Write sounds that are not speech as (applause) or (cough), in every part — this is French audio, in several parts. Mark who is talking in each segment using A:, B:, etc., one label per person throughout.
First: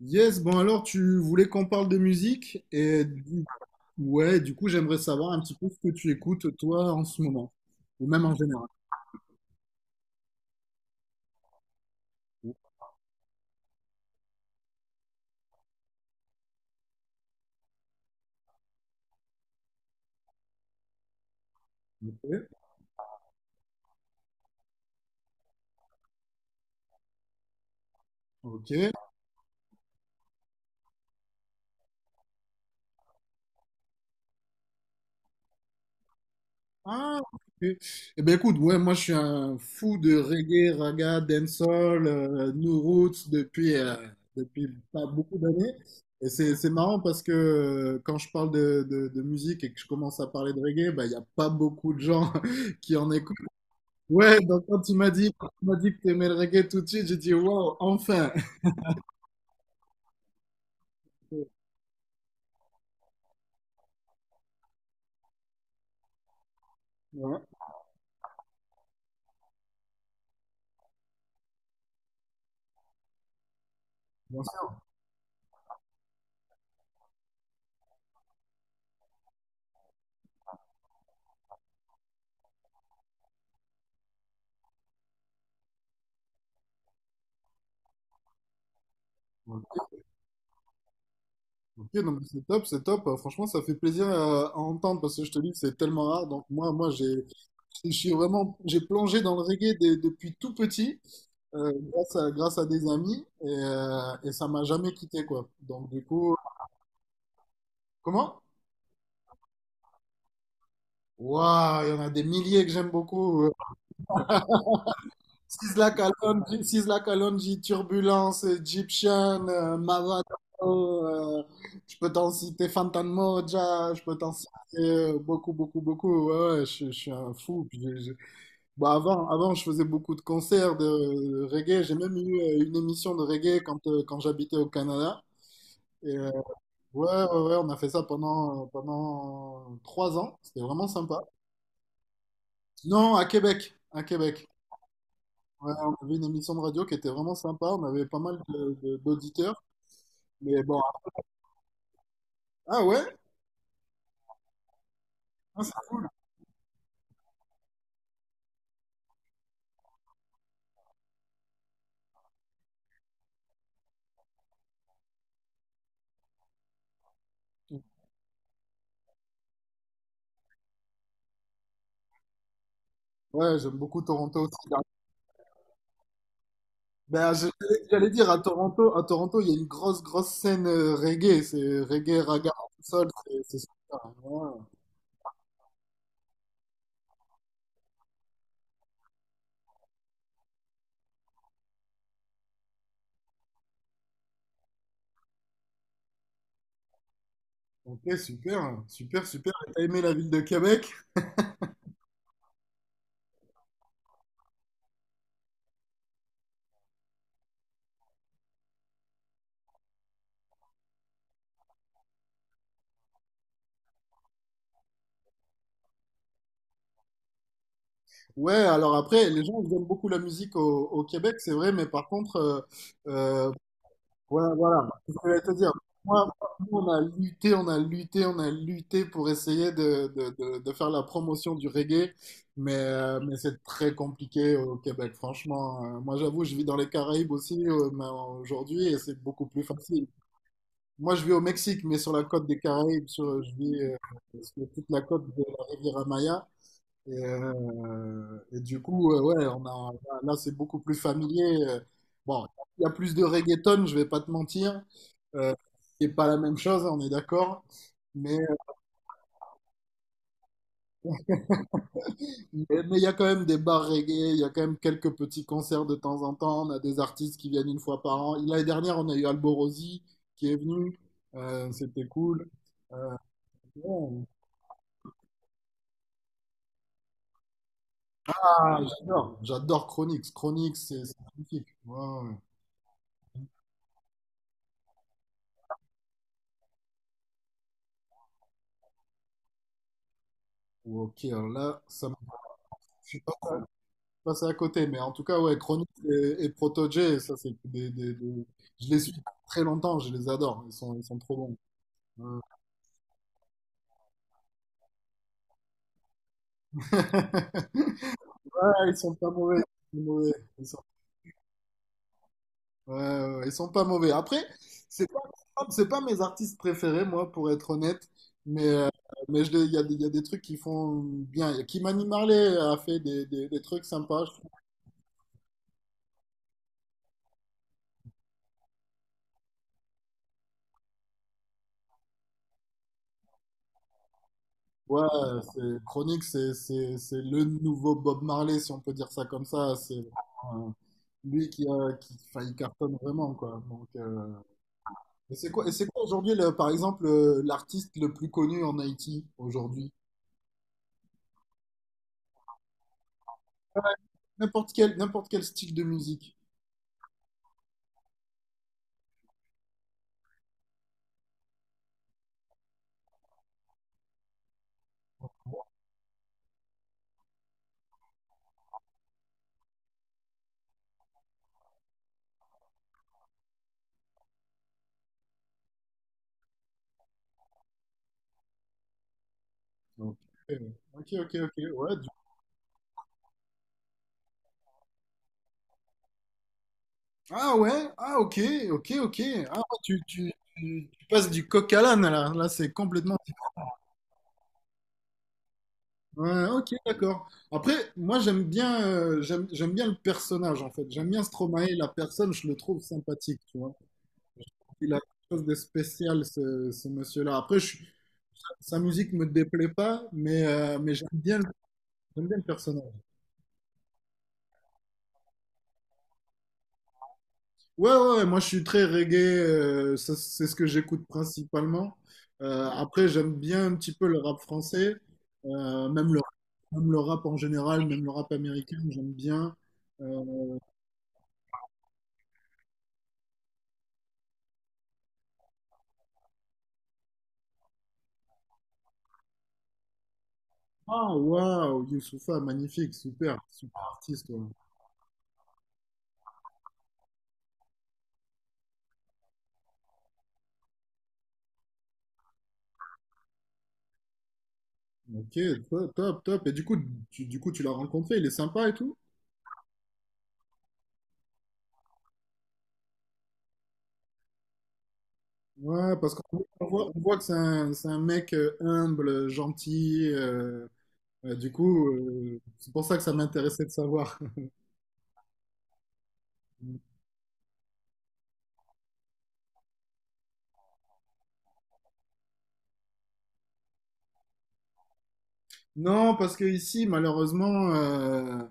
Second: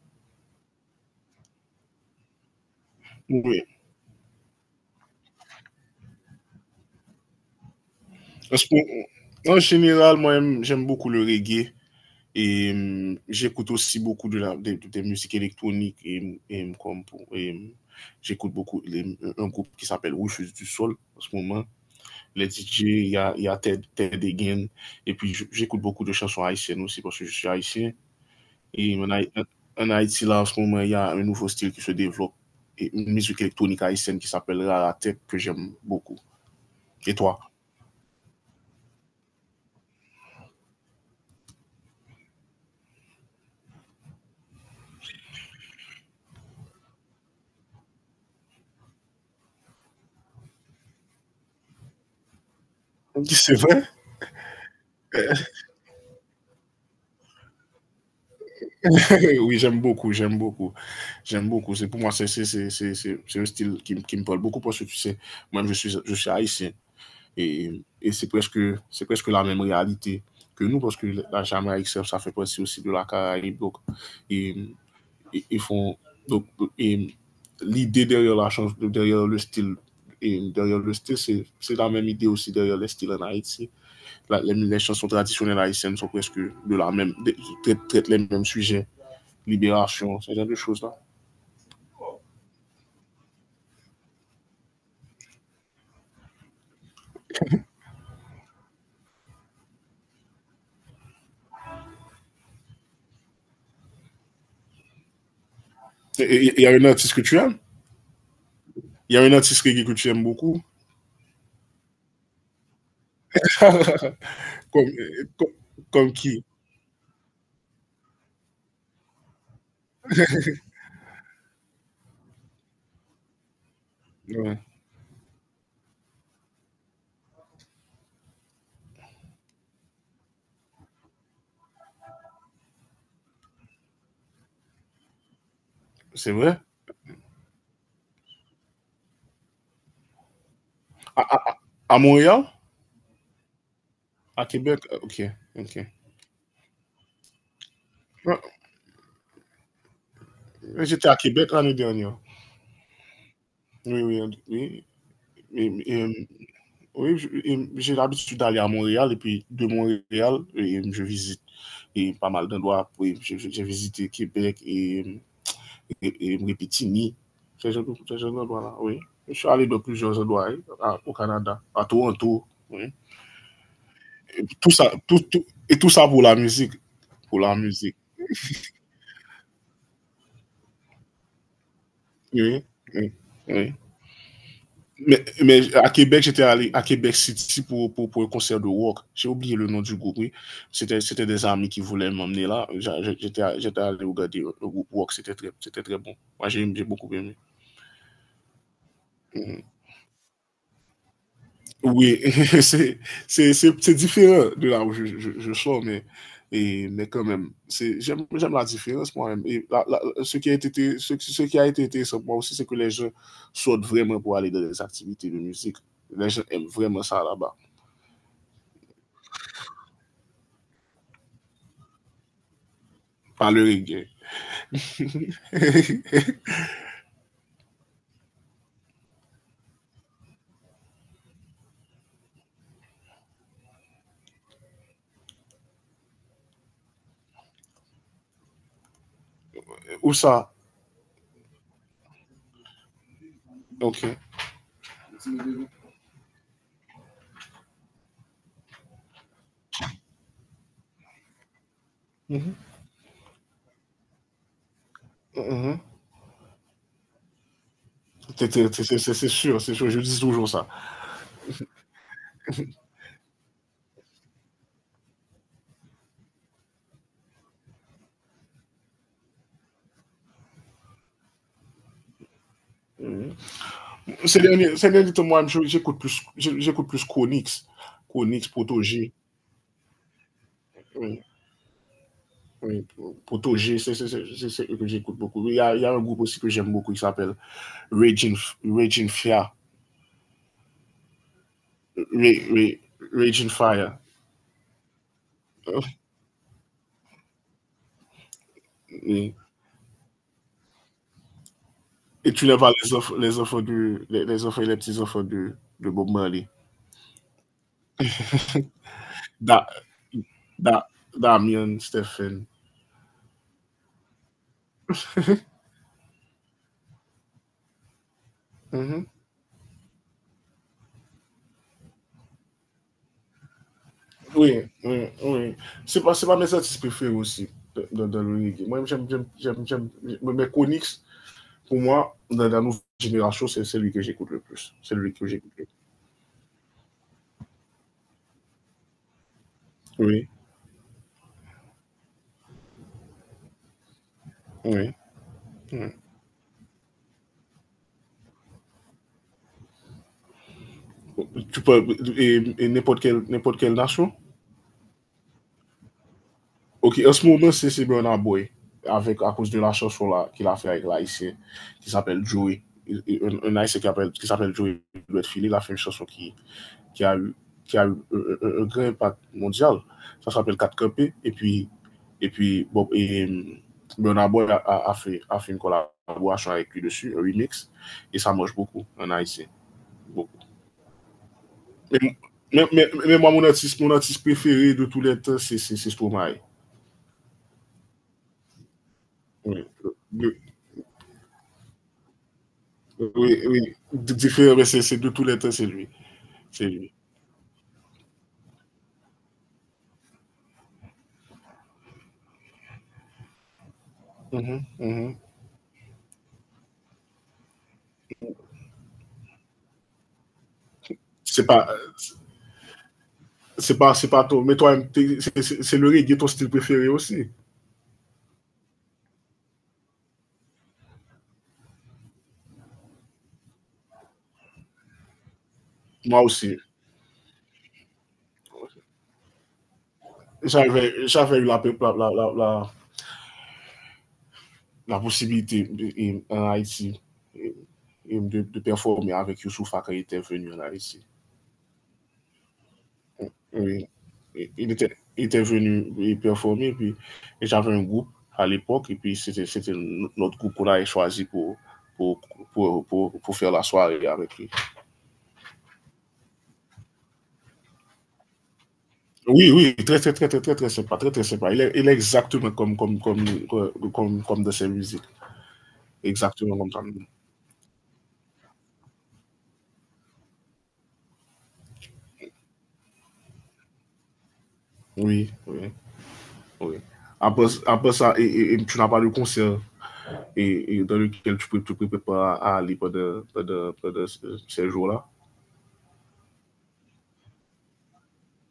A: Yes, bon alors tu voulais qu'on parle de musique
B: Oui.
A: ouais, du coup j'aimerais savoir un petit peu ce que tu écoutes toi en ce moment ou même en
B: Parce
A: général.
B: que, en général, moi, j'aime beaucoup le reggae et j'écoute aussi beaucoup de la, des musiques électroniques et j'écoute un groupe qui s'appelle Rouge du Sol en ce moment.
A: Ok,
B: Les DJ, il y a Ted Egan. Et puis, j'écoute beaucoup de chansons haïtiennes aussi parce que je suis haïtien.
A: ok.
B: Et en, Haï- en Haïti, là, en ce moment, il y a un nouveau style qui se développe et une musique électronique haïtienne qui s'appelle la tête que j'aime beaucoup. Et
A: Ah,
B: toi?
A: ok. Eh ben écoute, ouais, moi je suis un fou de reggae, raga, dancehall, new roots depuis pas beaucoup d'années. Et c'est marrant parce que quand je parle de musique et que je commence à parler de reggae, bah il y a pas beaucoup de gens (laughs) qui en
B: (laughs)
A: écoutent.
B: C'est vrai?
A: Ouais, donc quand tu m'as dit, quand tu m'as dit que tu aimais le reggae tout de suite, j'ai dit wow, enfin.
B: (laughs) Oui, j'aime beaucoup. J'aime beaucoup. C'est pour moi, c'est un style qui me parle beaucoup parce que tu sais, moi-même, je suis haïtien.
A: Ouais,
B: Et, et c'est c'est presque la même réalité que nous parce que la Jamaïque, ça fait partie aussi de la Caraïbe. Donc,
A: bien
B: et,
A: sûr.
B: ils font. Donc, et l'idée derrière la chanson derrière le style. Et derrière le style, c'est la même idée aussi derrière les styles en Haïti. Les chansons traditionnelles haïtiennes sont presque de la même, traitent les mêmes sujets.
A: Ok,
B: Libération, ce genre de choses-là.
A: ok, non, mais c'est top, c'est top. Franchement, ça fait plaisir à entendre parce que je te dis que c'est tellement rare. Donc moi, je suis vraiment, j'ai plongé dans le reggae depuis tout petit, grâce à des amis et ça m'a jamais quitté quoi. Donc du coup,
B: Il y a un artiste que tu aimes.
A: comment?
B: Il y a un artiste reggae que tu aimes beaucoup.
A: Waouh, il y en a des milliers que j'aime beaucoup.
B: Comme, comme,
A: Sisla
B: comme qui?
A: Kalonji, Sisla Kalonji, Turbulence, Egyptian, Maradano, je peux t'en citer Fantan Moja, je peux t'en citer
B: Ouais.
A: beaucoup, beaucoup, beaucoup. Ouais, ouais, je suis un fou. Bon, avant, je faisais beaucoup de concerts de reggae. J'ai même eu une émission de reggae quand, quand j'habitais au Canada. Et,
B: C'est vrai.
A: ouais, ouais, ouais, on a fait ça pendant, pendant trois ans. C'était vraiment
B: à,
A: sympa.
B: à, à Montréal.
A: Non, à Québec. À
B: À
A: Québec.
B: Québec. Ok,
A: Ouais,
B: ok.
A: on avait une émission de radio qui était vraiment sympa. On avait pas mal
B: Ah,
A: d'auditeurs. Mais bon.
B: j'étais à Québec l'année dernière.
A: Ah ouais?
B: Oui. Oui,
A: Ah, ça-
B: Et, et, oui, et j'ai l'habitude d'aller à Montréal et puis de Montréal, et je visite pas mal d'endroits. Oui, j'ai visité Québec et et Mripitini, ces gens là. Oui. Je suis allé dans plusieurs endroits hein, au Canada, à Toronto. Oui.
A: Ouais, j'aime beaucoup Toronto aussi.
B: Tout
A: Là.
B: ça, et tout ça pour la musique,
A: Ben,
B: pour
A: je-
B: la musique.
A: J'allais dire à Toronto, il y a une grosse, grosse scène reggae. C'est reggae, raga,
B: oui,
A: sol.
B: oui,
A: C'est
B: oui.
A: super. Ouais.
B: Mais à Québec, j'étais allé à Québec City pour, pour un concert de rock. J'ai oublié le nom du groupe, oui. C'était des amis qui voulaient m'emmener là. J'étais allé regarder le groupe rock, c'était très bon. Moi, j'ai beaucoup aimé.
A: Ok, super, super, super.
B: Mhm.
A: Et t'as aimé la ville de Québec?
B: Oui, (laughs) c'est c'est différent de là où je sors, mais, et, mais quand même, c'est, j'aime la différence moi-même. Et ce qui a ce qui a été intéressant pour moi aussi, c'est que les gens sortent vraiment pour aller dans des activités de musique. Les gens aiment vraiment ça là-bas,
A: Ouais, alors après, les gens, ils aiment beaucoup la musique au, au Québec, c'est vrai, mais par contre,
B: pas
A: euh,
B: le reggae.
A: ouais, voilà, c'est ce que je vais te dire. Moi,
B: (laughs)
A: Nous, on a lutté, on a lutté, on a lutté pour essayer de faire la promotion du reggae, mais c'est très compliqué au Québec, franchement. Moi, j'avoue, je vis dans les Caraïbes aussi, mais aujourd'hui, et c'est beaucoup plus facile.
B: Ou ça,
A: Moi, je vis au Mexique, mais sur la côte des Caraïbes, sur, je vis
B: ok.
A: sur toute la côte de la Riviera Maya. Et du coup, ouais, on a, là, c'est beaucoup plus familier. Euh. Bon,
B: Mhm.
A: il y a plus de reggaeton, je vais pas te mentir. Euh,
B: Mhm.
A: c'est pas la même chose, on est d'accord. Mais
B: C'est sûr, je dis toujours ça.
A: mais il y a quand même des bars reggae, il y a quand même quelques petits concerts de temps en temps. On a des artistes qui viennent une fois par an. L'année dernière, on a eu Alborosi qui est venu. C'était cool. Euh,
B: Mhm.
A: bon,
B: Ces derniers temps, moi, j'écoute plus, j'écoute plus Konix, Konix,
A: ah,
B: Protoji.
A: j'adore, j'adore Chronix. Chronix, c'est magnifique. Ouais, ouais.
B: Oui, Poto G, c'est ce que j'écoute beaucoup. Il y a un groupe aussi que j'aime beaucoup qui s'appelle Raging, Raging, Fire.
A: Ok, alors là, ça me...
B: Raging,
A: je suis pas
B: Raging Fire.
A: passé à côté, mais en tout cas, ouais, Chronix et Protogé, ça, c'est je les suis depuis
B: Et,
A: très longtemps, je les adore. Ils sont trop bons.
B: et tu n'es pas les enfants, les enfants et les petits enfants de Bob Marley.
A: Ouais. (laughs) Ouais, ils sont pas mauvais.
B: Da,
A: Ils sont mauvais. Ils sont,
B: da, Damien, Stephen.
A: ouais, ouais, ouais, ils sont pas mauvais. Après, c'est pas, c'est pas mes artistes préférés, moi, pour être honnête. Mais,
B: Mm -hmm.
A: il y a, il y a des trucs qui font bien. Kimani Marley a fait des trucs sympas, je trouve.
B: Oui, oui. C'est pas mes artistes préférés aussi dans, dans le reggae. Moi, j'aime mais Konix, pour moi, dans la nouvelle génération, c'est celui que j'écoute le plus. C'est
A: Ouais,
B: lui que j'écoute le plus.
A: Chronique, c'est le nouveau Bob Marley, si on peut dire ça comme ça. C'est
B: Oui.
A: vraiment, lui qui, a, qui, enfin, il cartonne vraiment, quoi. Donc,
B: Oui.
A: et c'est quoi, et c'est
B: Oui.
A: quoi aujourd'hui, par exemple, l'artiste le plus connu en Haïti aujourd'hui?
B: Tu peux, et n'importe quelle nation.
A: N'importe quel style de musique.
B: Ok, en ce moment, c'est Bernard Boy, avec, à cause de la chanson là, qu'il a fait avec l'haïtien, qui s'appelle Joey. Un haïtien qui, qui s'appelle Joey Redfield, il a fait une chanson qui a eu, qui a eu un grand impact mondial. Ça s'appelle 4 Copés. Et puis Bob, et, Boy a, a fait une collaboration avec lui dessus, un remix. Et ça marche beaucoup en Haïti.
A: Donc,
B: Beaucoup.
A: euh, ok, ok, ok.
B: mais mais moi mon artiste préféré de tous tout letan, c'est Stromae.
A: Ah ouais, ah ok, ok, ok. Ah, ouais,
B: Oui,
A: tu passes du coq à l'âne là. Là, c'est complètement.
B: oui. Diferè, c'est de tous les temps c'est lui.
A: Ouais,
B: C'est
A: ok,
B: lui.
A: d'accord. Après, moi, j'aime bien, j'aime bien le personnage en fait. J'aime bien Stromae, la personne, je le trouve sympathique, tu vois. Il a quelque chose de spécial, ce monsieur-là. Sa musique me déplaît pas, mais,
B: Se pa,
A: j'aime bien le personnage.
B: c'est pas mais toi, c'est le reggae ton style préféré aussi.
A: Ouais, ouais, ouais, moi je suis très reggae, ça, c'est ce que j'écoute principalement. Après, j'aime bien un petit peu le rap français, euh, même le,
B: Moi aussi.
A: même le rap en général, même le rap américain, j'aime bien. Euh,
B: J'avè la, la posibilite en Haiti de performe avèk Youssouf akè itè venu en Haiti.
A: ah, waouh, Youssoupha, magnifique, super, super
B: Oui.
A: artiste. Ouais.
B: Il était venu y performer, puis et j'avais un groupe à l'époque, et puis c'était notre groupe qu'on avait choisi pour, pour, pour faire la soirée avec lui.
A: Ok, top, top, top. Et du coup, du coup, tu l'as rencontré, il est sympa et tout?
B: Très sympa, très sympa. Il est exactement comme de ses musiques.
A: Ouais, parce qu'on
B: Exactement comme
A: on
B: ça.
A: voit que c'est un mec humble, gentil. Euh, du coup, c'est pour ça que ça m'intéressait de savoir.
B: Oui, oui, oui. Après, après ça, et, et tu n'as pas de concert et dans lequel tu peux pas à aller pendant ces jours-là.
A: Non, parce que ici, malheureusement,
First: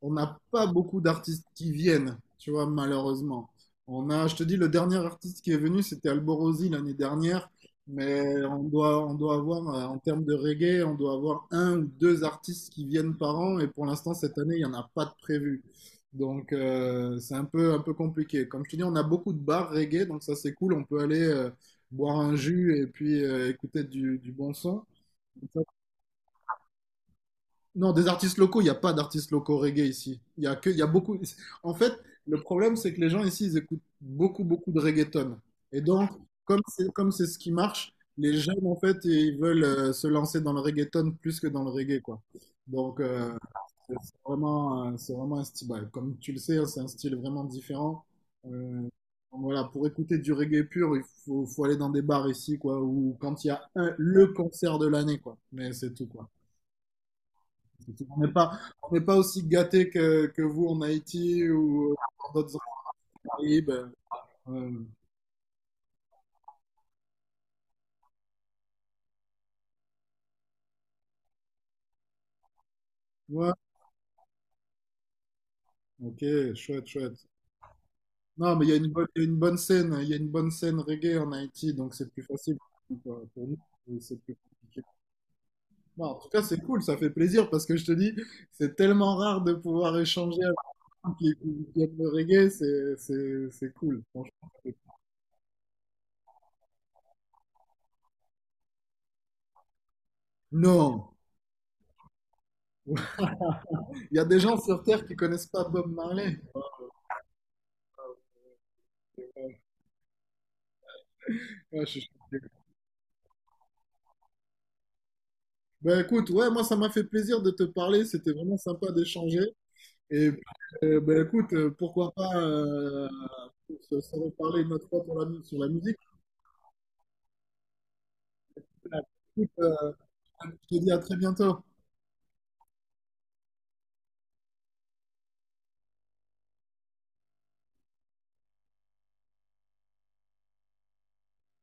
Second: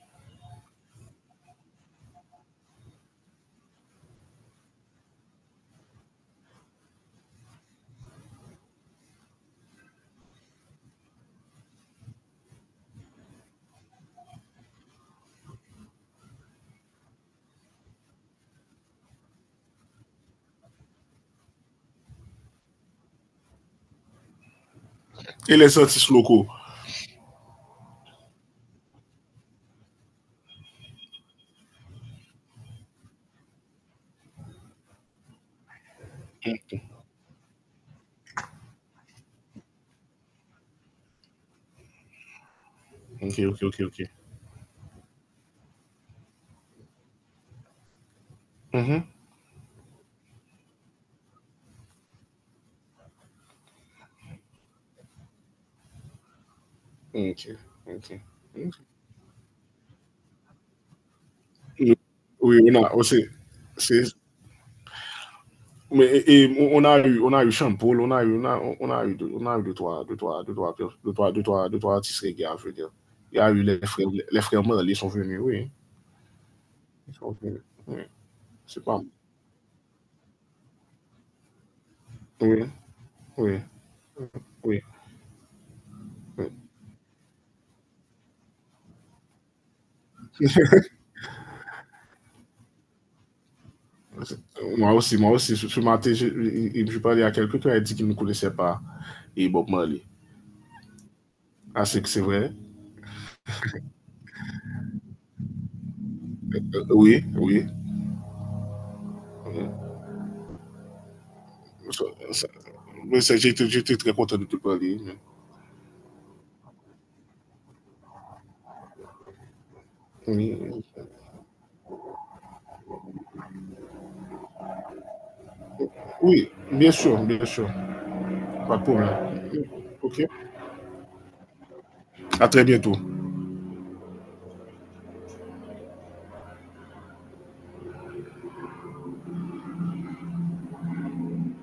A: on n'a pas beaucoup d'artistes qui viennent, tu vois, malheureusement. On a, je te dis, le dernier artiste qui est venu, c'était Alborosi l'année dernière, mais on doit avoir, en termes de reggae, on doit avoir un ou deux artistes qui viennent par an, et pour l'instant, cette année, il n'y en a pas de prévu. Donc, c'est un peu compliqué. Comme je te dis, on a beaucoup de bars reggae, donc ça, c'est cool, on peut aller boire un jus et puis écouter du bon son.
B: Et les artistes locaux.
A: Non, des artistes locaux, il n'y a pas d'artistes locaux reggae ici. Il y a que, il y a beaucoup. En fait, le problème, c'est que les gens ici, ils écoutent beaucoup, beaucoup de reggaeton. Et donc, comme c'est ce qui marche, les jeunes, en fait, ils veulent se lancer dans le reggaeton plus que dans le reggae, quoi. Donc, c'est
B: Okay.
A: c'est vraiment, c'est vraiment un style. Bah, comme tu le sais, hein, c'est un style vraiment différent. Euh,
B: Mm-hmm.
A: donc voilà, pour écouter du reggae pur, il faut, faut aller dans des bars ici, quoi, ou quand il y a un, le concert de l'année, quoi. Mais c'est tout, quoi.
B: Okay,
A: On
B: okay.
A: n'est pas, on n'est pas aussi gâté que vous en Haïti ou
B: Okay.
A: dans d'autres
B: Oui, on
A: îles
B: a aussi.
A: Caraïbes. Euh,
B: Mais et, on a eu Champol, on a eu, on a eu deux trois, deux trois, deux trois, deux trois, deux trois, deux trois artistes reggae, je veux dire. Il y a
A: ouais,
B: eu les frères Merle, ils sont venus, oui,
A: ok, chouette,
B: ils
A: chouette.
B: sont venus. Oui,
A: Non, mais il y a
B: c'est
A: une
B: pas.
A: bonne, il y a une bonne scène reggae en Haïti, donc c'est plus facile
B: Oui,
A: quoi. Pour nous,
B: oui,
A: c'est plus compliqué.
B: oui.
A: Non, en tout cas,
B: Oui.
A: c'est cool, ça fait plaisir parce que je te dis, c'est tellement rare de pouvoir échanger avec quelqu'un qui aime le reggae, c'est cool, franchement.
B: Moi aussi, ce ce matin, je parlais à quelqu'un qui a dit qu'il ne connaissait pas et Bob Marley.
A: Non,
B: Ah, c'est que c'est vrai?
A: (laughs) il y a des gens sur Terre qui connaissent pas Bob Marley.
B: Oui, oui. Euh,
A: Ouais, je suis
B: Ça,
A: choqué.
B: ça, mais ça, j'étais très content de te parler, hein.
A: Ben écoute, ouais, moi ça m'a fait plaisir de te parler, c'était vraiment sympa d'échanger. Et
B: Oui,
A: ben écoute, pourquoi pas se reparler une autre fois pour sur la musique.
B: oui bien sûr, bien sûr. Pas de problème.
A: Écoute,
B: OK.
A: je te dis à très bientôt.
B: À très bientôt.